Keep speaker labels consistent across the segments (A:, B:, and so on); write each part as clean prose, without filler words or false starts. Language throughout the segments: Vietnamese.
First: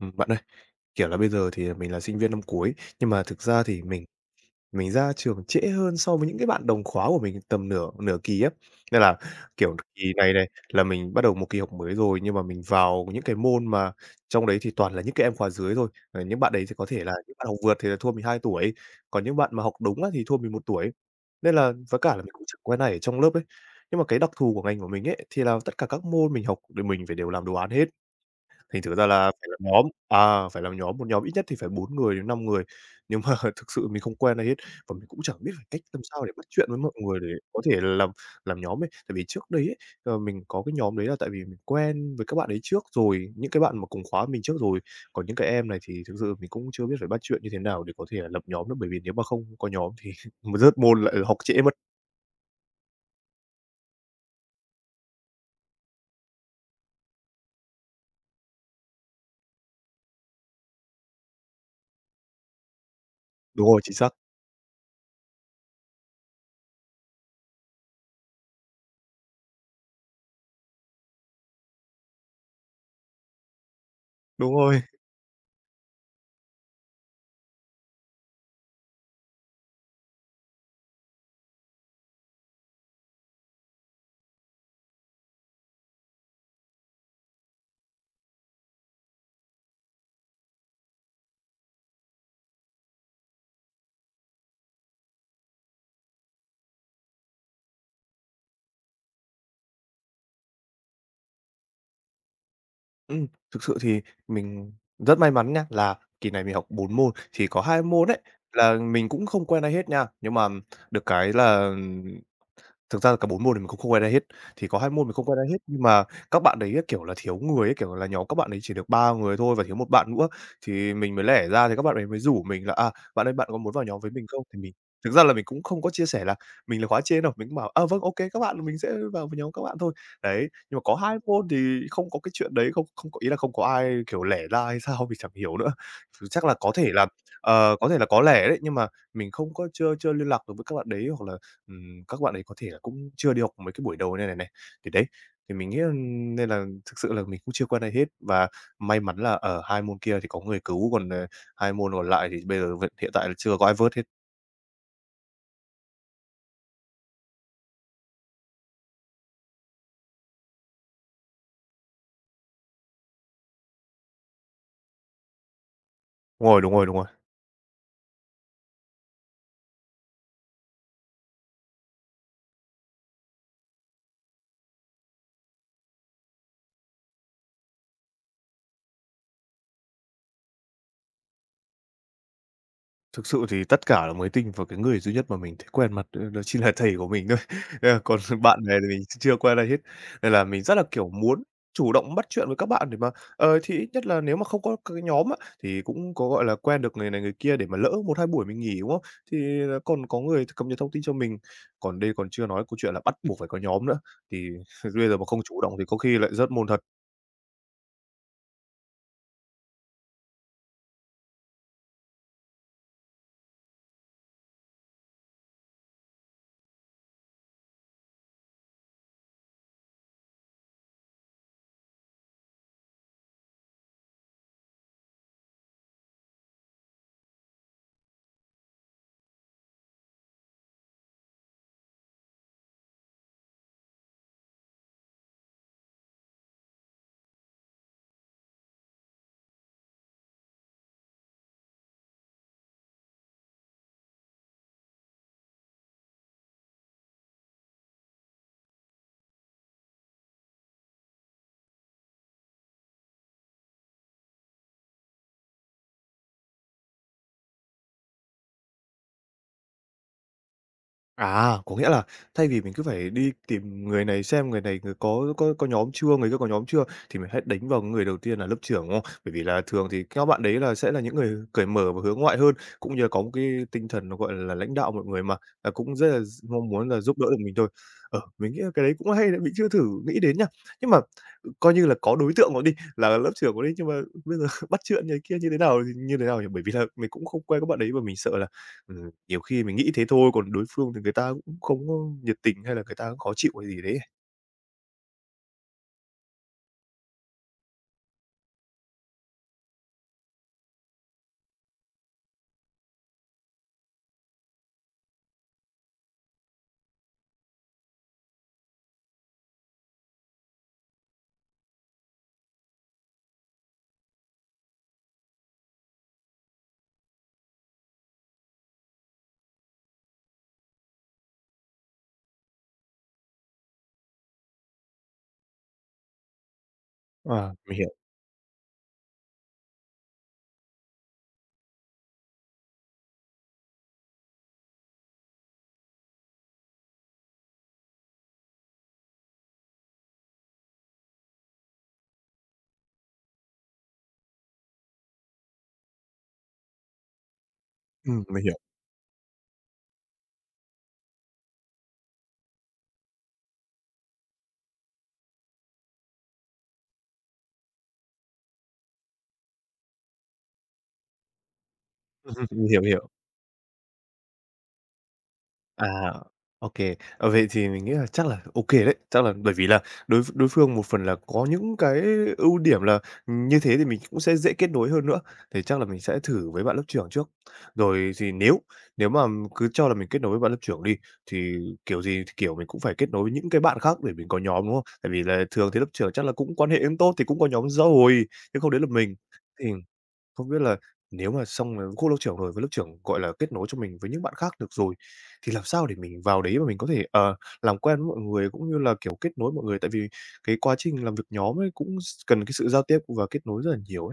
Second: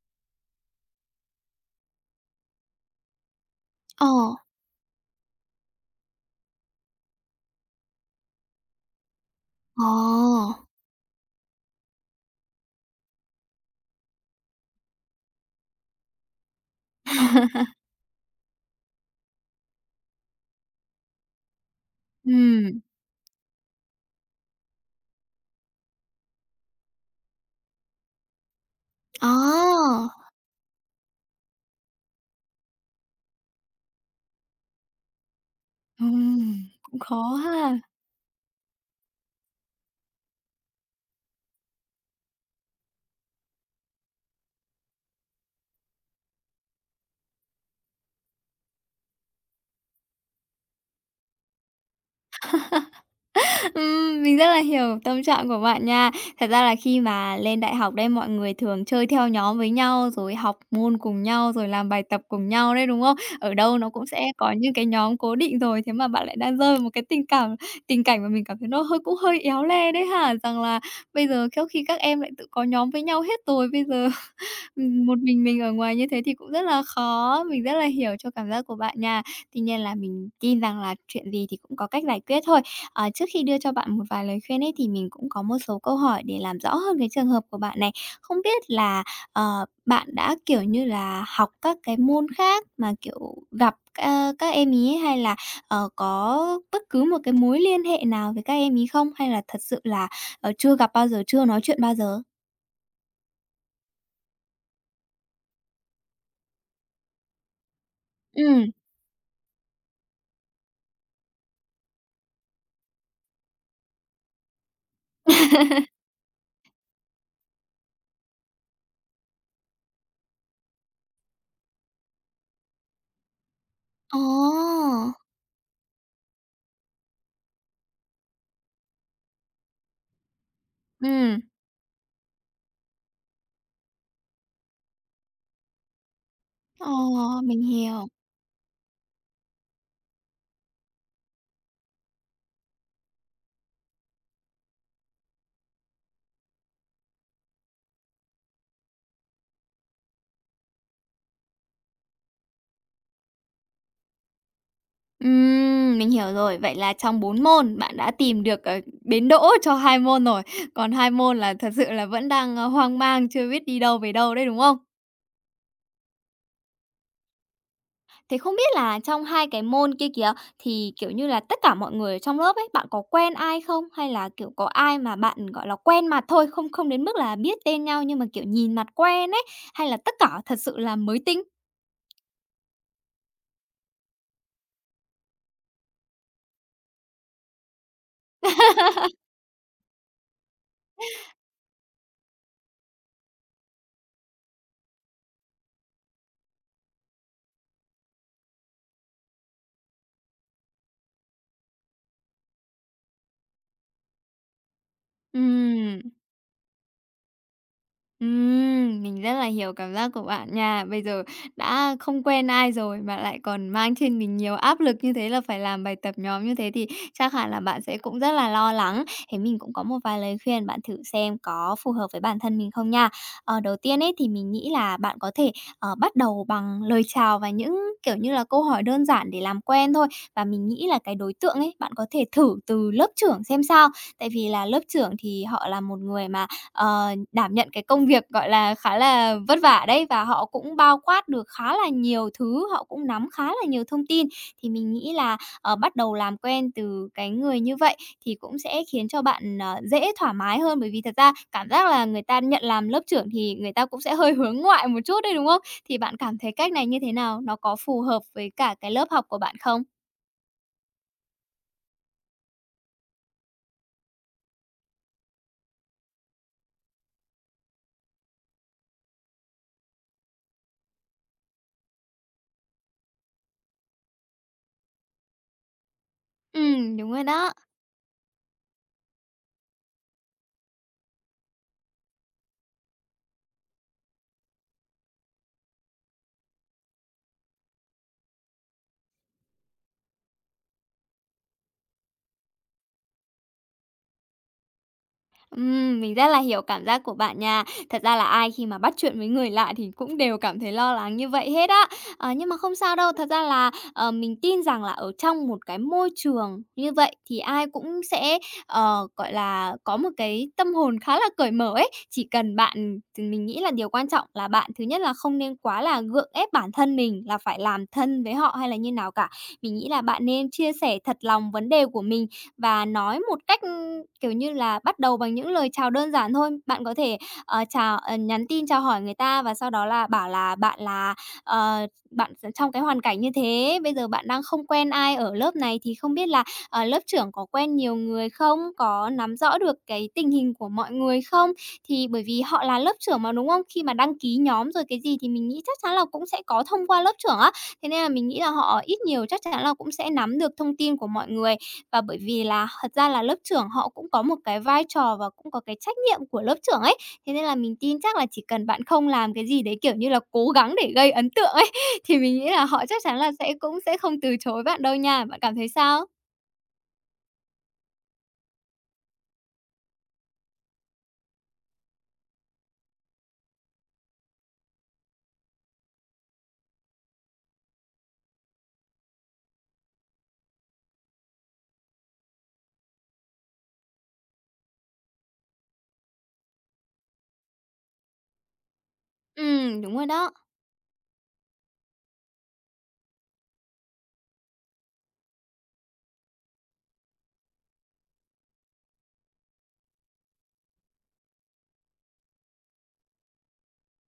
A: Bạn ơi, kiểu là, bây giờ thì, à, mình là sinh viên năm cuối, nhưng mà thực ra thì mình
B: Ờ,
A: mình ra trường trễ hơn so với những cái bạn đồng khóa của mình tầm nửa nửa kỳ á. Nên là, kiểu,
B: ờ.
A: kỳ này này là mình bắt đầu một kỳ học mới rồi, nhưng mà mình vào những cái môn mà trong đấy thì toàn là những cái em khóa dưới thôi. Ờ, những bạn đấy thì có thể là những bạn học vượt thì là thua mình 2 tuổi, còn những bạn mà học đúng á thì thua mình 1 tuổi. Nên là với cả là mình cũng chẳng quen
B: Ừm.
A: ai ở trong lớp ấy. Nhưng mà cái đặc thù của ngành của mình ấy, thì là tất cả các môn mình học thì mình phải đều làm đồ án hết. Thành thử ra
B: Ồ.
A: là phải làm nhóm à, phải làm nhóm, một nhóm ít nhất thì phải 4 người đến 5 người. Nhưng mà thực sự mình không quen ai hết và mình cũng chẳng biết phải cách làm sao để bắt chuyện
B: Ừm,
A: với mọi
B: cũng
A: người để
B: khó
A: có thể
B: ha.
A: làm nhóm ấy. Tại vì trước đấy ấy, mình có cái nhóm đấy là tại vì mình quen với các bạn ấy trước rồi, những cái bạn mà cùng khóa mình trước rồi. Còn những cái em này thì thực sự mình cũng chưa biết phải bắt chuyện như thế nào để có thể là lập nhóm nữa, bởi vì nếu mà không có nhóm thì rớt môn lại học trễ mất.
B: Mình rất là hiểu tâm trạng của bạn nha. Thật ra là khi mà lên đại học đây, mọi người thường chơi theo nhóm với nhau, rồi học môn cùng nhau, rồi làm bài tập cùng nhau đấy, đúng không? Ở
A: Đúng
B: đâu
A: rồi,
B: nó
A: chính
B: cũng
A: xác.
B: sẽ có những cái nhóm cố định rồi, thế mà bạn lại đang rơi vào một cái tình cảnh mà mình cảm thấy nó hơi cũng hơi éo le đấy hả? Rằng là bây giờ khéo khi các em lại tự có nhóm với nhau hết rồi, bây giờ.
A: Đúng rồi.
B: Một mình ở ngoài như thế thì cũng rất là khó, mình rất là hiểu cho cảm giác của bạn nha. Tuy nhiên là mình tin rằng là chuyện gì thì cũng có cách giải quyết thôi. Ờ, trước khi đưa cho bạn một vài lời khuyên ấy, thì mình cũng có một số câu hỏi để làm rõ hơn cái trường hợp của bạn này. Không biết là, bạn đã, kiểu như là, học các cái môn khác mà, kiểu, gặp các em ý ấy hay là, có bất cứ một cái mối liên hệ nào với các em ý không? Hay là thật sự là, chưa gặp bao giờ, chưa nói chuyện bao giờ?
A: Thực sự thì mình rất may mắn nha, là kỳ này mình học 4 môn, thì có 2 môn ấy
B: Ừm.
A: là mình cũng không quen ai hết nha. Nhưng mà được cái là thực ra là cả 4 môn thì mình cũng không ai ra hết, thì có 2 môn mình không ai ra hết, nhưng mà các bạn đấy á, kiểu là, thiếu người ấy, kiểu là, nhóm các bạn ấy chỉ được 3 người thôi và thiếu một bạn nữa, thì mình mới lẻ ra thì các bạn ấy mới rủ mình là "À, bạn ơi, bạn có muốn vào nhóm với
B: Ồ!
A: mình không?" Thì mình thực ra là mình cũng không có chia sẻ là mình là khóa trên đâu, mình cũng bảo: "À, vâng, ô kê, các bạn, mình sẽ vào với nhóm các bạn thôi." Đấy, nhưng mà có hai
B: Ừm.
A: môn thì không có cái chuyện đấy, không không có ý là không có ai, kiểu, lẻ ra hay sao mình chẳng hiểu nữa. Chắc là có thể
B: Ờ,
A: là,
B: mình
A: ờ, có thể là
B: hiểu.
A: có lẻ đấy, nhưng mà mình không có chưa chưa liên lạc được với các bạn đấy hoặc là các bạn ấy có thể là cũng chưa đi học mấy cái buổi đầu này này này. Thì đấy, thì mình nghĩ là nên là thực sự là mình cũng chưa qua đây hết và may mắn là ở 2 môn kia thì có người cứu, còn, 2 môn còn lại thì bây giờ hiện tại là chưa có ai vớt hết.
B: Mình hiểu rồi. Vậy là trong bốn môn bạn đã tìm được, ờ, bến đỗ cho 2 môn rồi, còn 2 môn là thật sự là vẫn đang, hoang mang chưa biết đi đâu về đâu đấy, đúng không?
A: Đúng rồi, đúng rồi, đúng rồi.
B: Thế không biết là trong hai cái môn kia kìa, thì, kiểu như là, tất cả mọi người ở trong lớp ấy, bạn có quen ai không? Hay là, kiểu, có ai mà bạn, gọi là, quen mặt thôi, không không đến mức là biết tên nhau nhưng mà, kiểu, nhìn mặt quen ấy, hay là tất cả thật sự là mới tinh?
A: Thực sự thì tất cả là mới tinh và cái người duy nhất mà mình thấy quen mặt đó đó chính là thầy của mình thôi. Thế là còn bạn này thì mình chưa quen ai hết. Nên là mình rất là, kiểu, muốn chủ động bắt chuyện với các bạn để mà, thì ít nhất là nếu mà không có cái nhóm á, thì cũng có, gọi là, quen được người này người kia để mà lỡ một 2 buổi mình nghỉ, đúng không? Thì là còn có người cập nhật thông tin cho mình. Còn đây còn chưa nói câu chuyện là bắt buộc phải có nhóm nữa, thì bây giờ mà không chủ động thì có
B: Ừm.
A: khi lại rớt môn thật.
B: Mình rất là hiểu cảm giác của bạn nha. Bây giờ đã không quen ai rồi mà lại còn mang trên mình nhiều áp lực như thế là phải làm bài tập nhóm như thế thì chắc hẳn là bạn sẽ cũng rất là lo lắng. Thế mình cũng có một vài lời khuyên, bạn thử xem có phù hợp với bản thân mình không nha. Ờ, đầu tiên ấy thì mình nghĩ là bạn có thể, bắt đầu bằng lời chào và những, kiểu như là, câu hỏi đơn giản để làm quen thôi. Và mình nghĩ là cái đối tượng ấy, bạn có thể thử từ lớp trưởng xem sao. Tại vì là lớp trưởng thì họ là một người mà đảm nhận cái công việc, gọi là, khá là vất vả đấy, và họ cũng bao quát được khá là nhiều thứ, họ cũng nắm khá là nhiều thông tin. Thì mình nghĩ là, bắt đầu làm quen từ cái người như vậy thì cũng sẽ khiến cho bạn, dễ thoải mái hơn, bởi vì thật ra cảm giác là người ta nhận làm lớp trưởng thì người ta cũng sẽ hơi hướng ngoại một chút đấy, đúng không? Thì bạn cảm thấy cách này như thế nào? Nó có phù hợp với cả cái lớp học của bạn không?
A: À, có nghĩa là thay vì mình cứ phải đi tìm người này xem người này người có nhóm chưa, người kia có nhóm chưa, thì mình hãy đánh vào người đầu tiên là lớp trưởng, đúng không? Bởi vì là thường thì các bạn đấy là sẽ là những người cởi mở và hướng ngoại hơn, cũng như là có một cái tinh thần nó, gọi là, lãnh đạo mọi người mà, là cũng rất là mong muốn là
B: Đúng
A: giúp
B: rồi
A: đỡ được
B: đó.
A: mình thôi. Ờ, mình nghĩ là cái đấy cũng hay đấy, mình chưa thử nghĩ đến nha. Nhưng mà, coi như là có đối tượng rồi đi, là lớp trưởng rồi đi, nhưng mà bây giờ bắt chuyện này kia như thế nào thì như thế nào nhỉ? Bởi vì là mình cũng không quen các bạn đấy và mình sợ là nhiều khi mình nghĩ thế thôi, còn đối phương thì người ta cũng không có nhiệt tình hay là người ta cũng khó chịu hay gì đấy.
B: Mình rất là hiểu cảm giác của bạn nha. Thật ra là ai khi mà bắt chuyện với người lạ thì cũng đều cảm thấy lo lắng như vậy hết á. Ờ, nhưng mà không sao đâu, thật ra là, mình tin rằng là ở trong một cái môi trường như vậy thì ai cũng sẽ, gọi là, có một cái tâm hồn khá là cởi mở ấy. Chỉ cần bạn thì mình nghĩ là điều quan trọng là bạn thứ nhất là không nên quá là gượng ép bản thân mình là phải làm thân với họ hay là như nào cả. Mình nghĩ là bạn nên chia sẻ thật lòng vấn đề của mình và nói một cách, kiểu như là, bắt đầu bằng những lời chào đơn giản thôi. Bạn có thể,
A: Mình hiểu,
B: nhắn tin chào hỏi người ta và sau đó là bảo là bạn là, ờ, bạn trong cái hoàn cảnh như thế, bây giờ bạn đang không quen ai ở lớp này thì không biết là, lớp trưởng có quen nhiều người không? Có nắm rõ được cái tình hình của mọi người không? Thì bởi vì họ là lớp trưởng mà, đúng không? Khi mà đăng ký nhóm rồi cái gì thì mình nghĩ chắc chắn là cũng sẽ có thông qua lớp trưởng á, thế nên là mình nghĩ
A: mình
B: là
A: hiểu.
B: họ ít nhiều chắc chắn là cũng sẽ nắm được thông tin của mọi người. Và bởi vì là thật ra là lớp trưởng họ cũng có một cái vai trò và cũng có cái trách nhiệm của lớp trưởng ấy, thế nên là mình tin chắc là chỉ cần bạn không làm cái gì đấy, kiểu như là, cố gắng để gây ấn tượng ấy, thì mình nghĩ là
A: Mình hiểu,
B: họ
A: mình
B: chắc
A: hiểu.
B: chắn là cũng sẽ không từ chối bạn đâu nha. Bạn cảm thấy
A: À,
B: sao?
A: ô vậy thì mình nghĩ là chắc là đấy. Chắc là bởi vì là đối đối phương một phần là có những cái ưu điểm là như thế thì mình cũng sẽ dễ kết nối hơn nữa, thì chắc là mình sẽ thử với bạn lớp trưởng trước. Rồi thì nếu nếu mà cứ cho là mình kết nối với bạn lớp trưởng đi, thì kiểu gì thì, kiểu, mình cũng phải kết nối với những cái bạn khác để mình có nhóm, đúng không? Tại vì là thường thì lớp trưởng chắc là cũng quan hệ cũng tốt thì cũng có nhóm xã hội, chứ không đến là mình. Thì
B: Đúng rồi đó.
A: không biết là nếu mà xong là cô lớp trưởng rồi, với lớp trưởng, gọi là, kết nối cho mình với những bạn khác được rồi, thì làm sao để mình vào đấy mà mình có thể, làm quen với mọi người cũng như là, kiểu, kết nối mọi người? Tại vì cái quá trình làm việc nhóm ấy cũng cần cái sự giao tiếp và kết nối rất là nhiều.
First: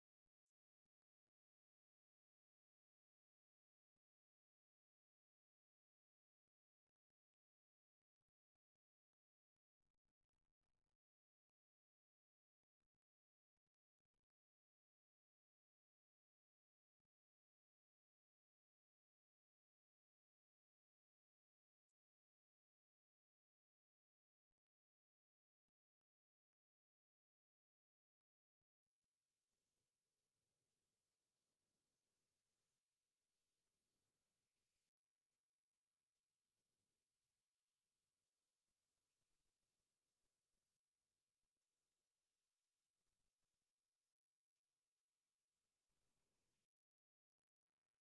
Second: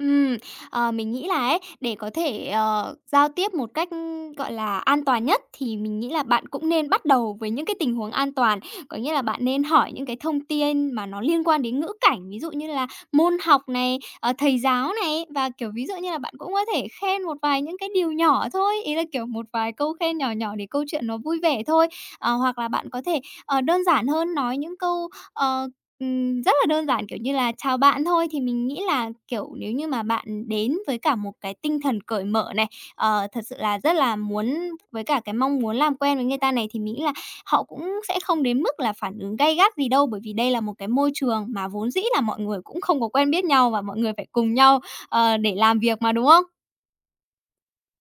B: Ừm, mình nghĩ là ấy, để có thể, giao tiếp một cách, gọi là, an toàn nhất thì mình nghĩ là bạn cũng nên bắt đầu với những cái tình huống an toàn. Có nghĩa là bạn nên hỏi những cái thông tin mà nó liên quan đến ngữ cảnh, ví dụ như là môn học này, thầy giáo này, và, kiểu, ví dụ như là bạn cũng có thể khen một vài những cái điều nhỏ thôi, ý là, kiểu, một vài câu khen nhỏ nhỏ để câu chuyện nó vui vẻ thôi. Ờ, hoặc là bạn có thể, đơn giản hơn nói những câu, rất là đơn giản, kiểu như là, chào bạn thôi. Thì mình nghĩ là, kiểu, nếu như mà bạn đến với cả một cái tinh thần cởi mở này, thật sự là rất là muốn với cả cái mong muốn làm quen với người ta này, thì mình nghĩ là họ cũng sẽ không đến mức là phản ứng gay gắt gì đâu. Bởi vì đây là một cái môi trường mà vốn dĩ là mọi người cũng không có quen biết nhau và mọi người phải cùng nhau, để làm việc mà, đúng không?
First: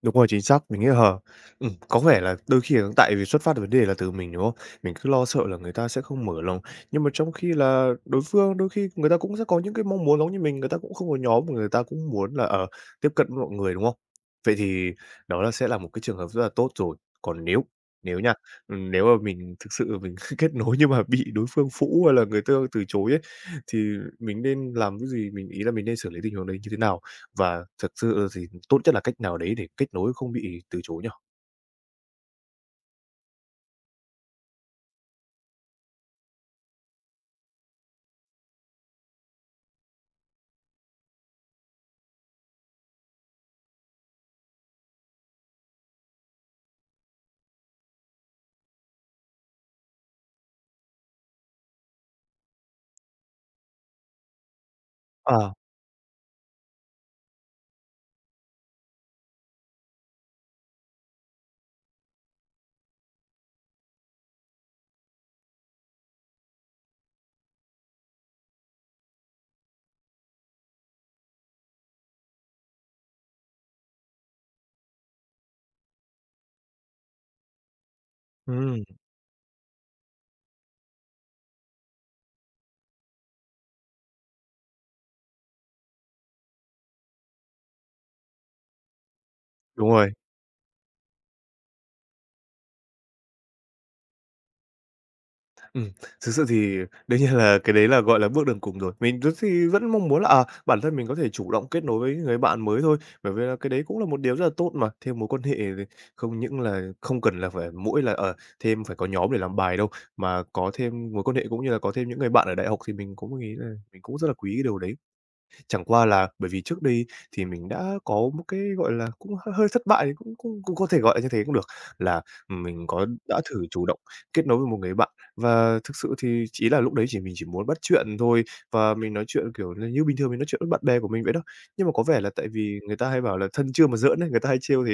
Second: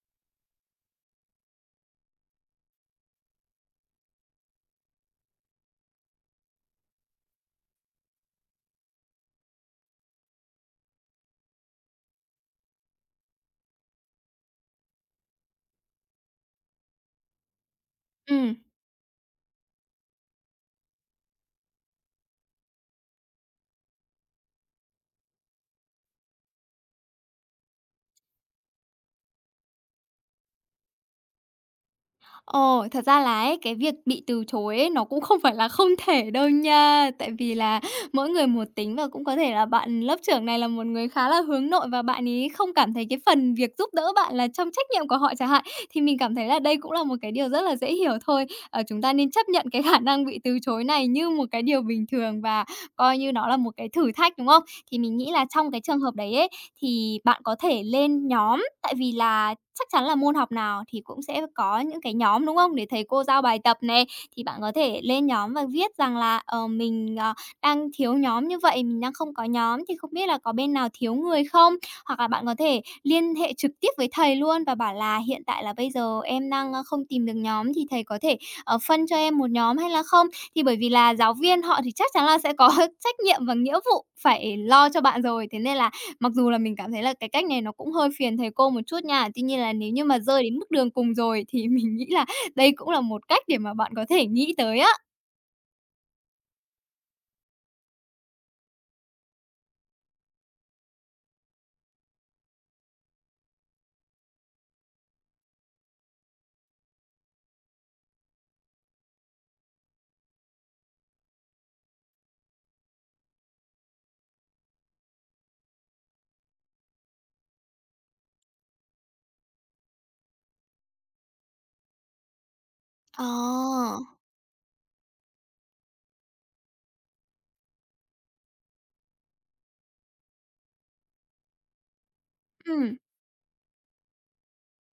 A: Đúng rồi, chính xác. Mình nghĩ là có vẻ là đôi khi là tại vì xuất phát từ vấn đề là từ mình, đúng không? Mình cứ lo sợ là người ta sẽ không mở lòng, nhưng mà trong khi là đối phương đôi khi người ta cũng sẽ có những cái mong muốn giống như mình, người ta cũng không có nhóm mà người ta cũng muốn là, tiếp cận với mọi người, đúng không? Vậy thì đó là sẽ là một cái trường hợp rất là tốt rồi. Còn nếu nếu nha,
B: Ừm.
A: nếu mà mình thực sự mình kết nối nhưng mà bị đối phương phũ hay là người ta từ chối ấy, thì mình nên làm cái gì? Mình ý là mình nên xử lý tình huống đấy như thế nào? Và thực sự thì tốt nhất là cách nào đấy để kết nối không bị từ chối nhỉ?
B: Ồ, thật ra là ấy, cái việc bị từ chối ấy, nó cũng không phải là không thể đâu nha. Tại vì là mỗi người một tính và cũng có thể là bạn lớp trưởng này là một người khá là hướng nội và bạn ấy không cảm thấy cái phần việc giúp đỡ bạn là trong trách nhiệm của họ chẳng hạn. Thì mình cảm thấy là đây cũng là một cái điều rất là dễ hiểu thôi. Ờ, chúng ta nên chấp nhận cái khả năng bị từ chối này như một cái điều bình thường và coi như nó là một cái thử thách, đúng không? Thì mình nghĩ là
A: Ờ,
B: trong cái trường hợp đấy ấy, thì bạn có thể lên nhóm. Tại vì là chắc chắn là môn học nào thì cũng sẽ có những cái nhóm, đúng không? Để thầy cô giao bài tập này, thì bạn có thể lên nhóm và viết rằng là, mình, đang thiếu nhóm như vậy, mình đang không có nhóm thì không biết là có bên nào thiếu người không? Hoặc là bạn có thể liên hệ trực tiếp với thầy luôn và bảo là hiện tại là bây giờ em đang, không tìm được nhóm thì thầy có thể,
A: ừm.
B: phân cho em một nhóm hay là không? Thì bởi vì là giáo viên họ thì chắc chắn là sẽ có trách nhiệm và nghĩa vụ phải lo cho bạn rồi, thế nên là. Mặc dù là mình cảm thấy là cái cách này nó cũng hơi phiền thầy cô một chút nha. Tuy nhiên là
A: Đúng
B: nếu như
A: rồi.
B: mà rơi đến mức đường cùng rồi thì mình nghĩ là đây cũng là một cách để mà bạn có thể nghĩ tới á.
A: Ừm, Thực sự thì đương nhiên là cái đấy là, gọi là, bước đường cùng rồi. Mình rất thì vẫn mong muốn là, à, bản thân mình có thể chủ động kết nối với người bạn mới thôi, bởi vì là cái đấy cũng là một điều rất là tốt mà. Thêm mối quan hệ thì không những là không cần là phải mỗi là, ở thêm phải có nhóm để làm bài đâu, mà có thêm mối quan hệ cũng như là có thêm những người bạn ở đại học thì mình cũng nghĩ là mình cũng rất là quý cái điều đấy. Chẳng qua là bởi vì trước đây thì mình đã có một cái, gọi là, cũng hơi hơi thất bại, cũng cũng cũng có thể gọi là như thế cũng được, là mình có
B: Ờ.
A: đã thử chủ động kết nối với một người bạn. Và thực sự thì chỉ là lúc đấy chỉ mình chỉ muốn bắt chuyện thôi, và mình nói chuyện, kiểu là, như bình thường mình nói chuyện với bạn bè của mình vậy đó. Nhưng mà có vẻ là tại vì người
B: Ừm.
A: ta hay bảo là thân chưa mà giỡn ấy, người ta hay trêu thế,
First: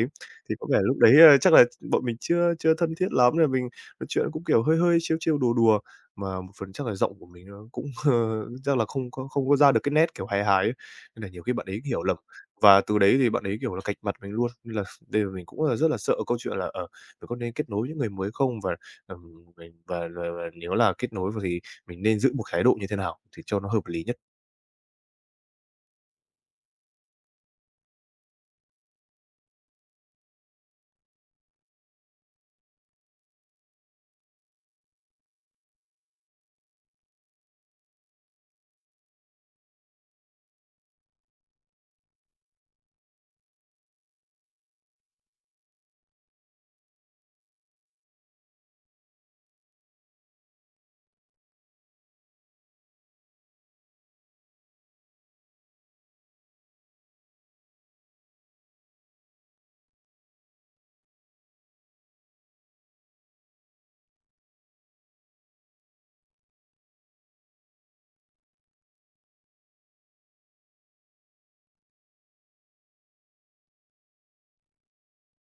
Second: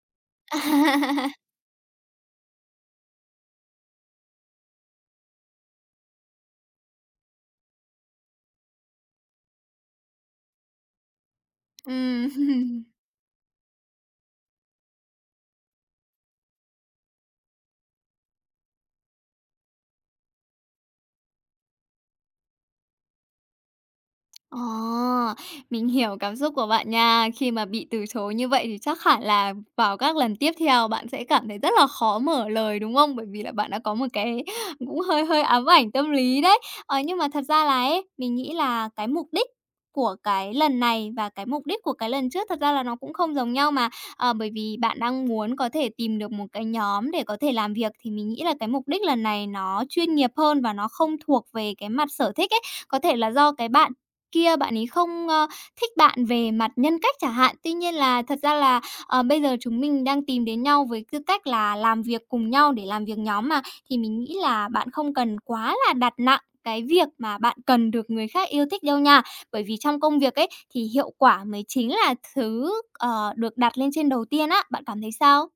A: thì có vẻ lúc đấy, chắc là bọn mình chưa chưa thân thiết lắm nên là mình nói chuyện cũng, kiểu, hơi hơi trêu trêu, đùa đùa mà một phần chắc là giọng của mình nó cũng, chắc là không có ra được cái nét, kiểu, hài hài ấy, nên là nhiều khi bạn ấy hiểu lầm. Và
B: Ừm.
A: từ đấy thì bạn ấy, kiểu là, cạch mặt mình luôn, nên là đây là mình cũng là rất là sợ câu chuyện là, mình có nên kết nối những người mới không? Và, mình và nếu là kết nối thì mình nên giữ một thái độ như thế nào thì cho nó hợp lý nhất?
B: Ờ, mình hiểu cảm xúc của bạn nha. Khi mà bị từ chối như vậy thì chắc hẳn là vào các lần tiếp theo bạn sẽ cảm thấy rất là khó mở lời, đúng không? Bởi vì là bạn đã có một cái cũng hơi hơi ám ảnh tâm lý đấy. Ờ, nhưng mà thật ra là ấy, mình nghĩ là cái mục đích của cái lần này và cái mục đích của cái lần trước thật ra là nó cũng không giống nhau mà. Ờ, bởi vì bạn đang muốn có thể tìm được một cái nhóm để có thể làm việc thì mình nghĩ là cái mục đích lần này nó chuyên nghiệp hơn và nó không thuộc về cái mặt sở thích ấy. Có thể là do cái bạn kia, bạn ấy không, thích bạn về mặt nhân cách chẳng hạn. Tuy nhiên là thật ra là, bây giờ chúng mình đang tìm đến nhau với tư cách là làm việc cùng nhau để làm việc nhóm mà, thì mình nghĩ là bạn không cần quá là đặt nặng cái việc mà bạn cần được người khác yêu thích đâu nha. Bởi vì trong công việc ấy, thì hiệu quả mới chính là thứ, được đặt lên trên đầu tiên á. Bạn cảm thấy sao?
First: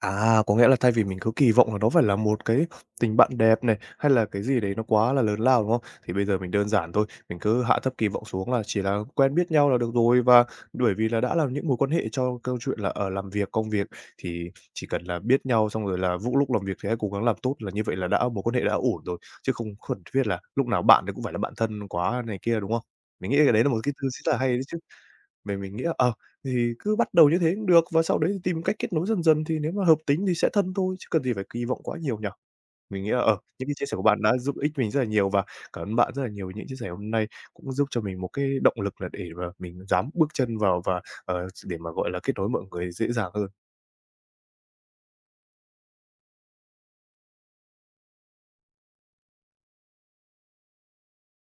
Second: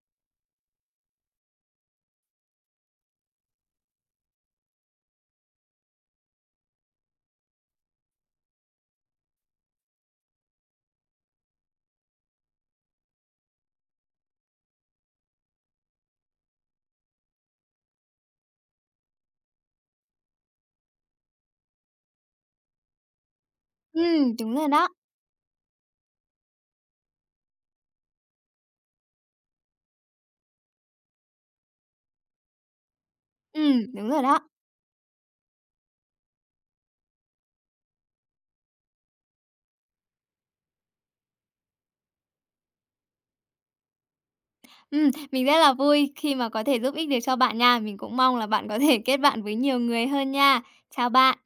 A: À, có nghĩa là thay vì mình cứ kỳ vọng là nó phải là một cái tình bạn đẹp này, hay là cái gì đấy nó quá là lớn lao, đúng không? Thì bây giờ mình đơn giản thôi, mình cứ hạ thấp kỳ vọng xuống là chỉ là quen biết nhau là được rồi và bởi vì là đã là những mối quan hệ cho câu chuyện là, ở làm việc, công việc thì chỉ cần là biết nhau xong rồi là vũ lúc làm việc thì hãy cố gắng làm tốt là như vậy là đã mối quan hệ đã ổn rồi, chứ không cần thiết là lúc nào bạn ấy cũng phải là bạn thân quá này kia, đúng không? Mình nghĩ cái đấy là một cái thứ rất là hay
B: Đúng
A: đấy
B: rồi
A: chứ.
B: đó.
A: Mình nghĩ là, thì cứ bắt đầu như thế cũng được và sau đấy thì tìm cách kết nối dần dần thì nếu mà hợp tính thì sẽ thân thôi, chứ cần gì phải kỳ vọng quá nhiều nhở. Mình nghĩ là, những cái chia sẻ của
B: Đúng
A: bạn
B: rồi
A: đã
B: đó.
A: giúp ích mình rất là nhiều và cảm ơn bạn rất là nhiều với những chia sẻ hôm nay, cũng giúp cho mình một cái động lực là để mà mình dám bước chân vào và, để mà, gọi là, kết nối mọi người dễ dàng hơn.
B: Mình rất là vui khi mà có thể giúp ích được cho bạn nha. Mình cũng mong là bạn có thể kết bạn với nhiều người hơn nha. Chào bạn.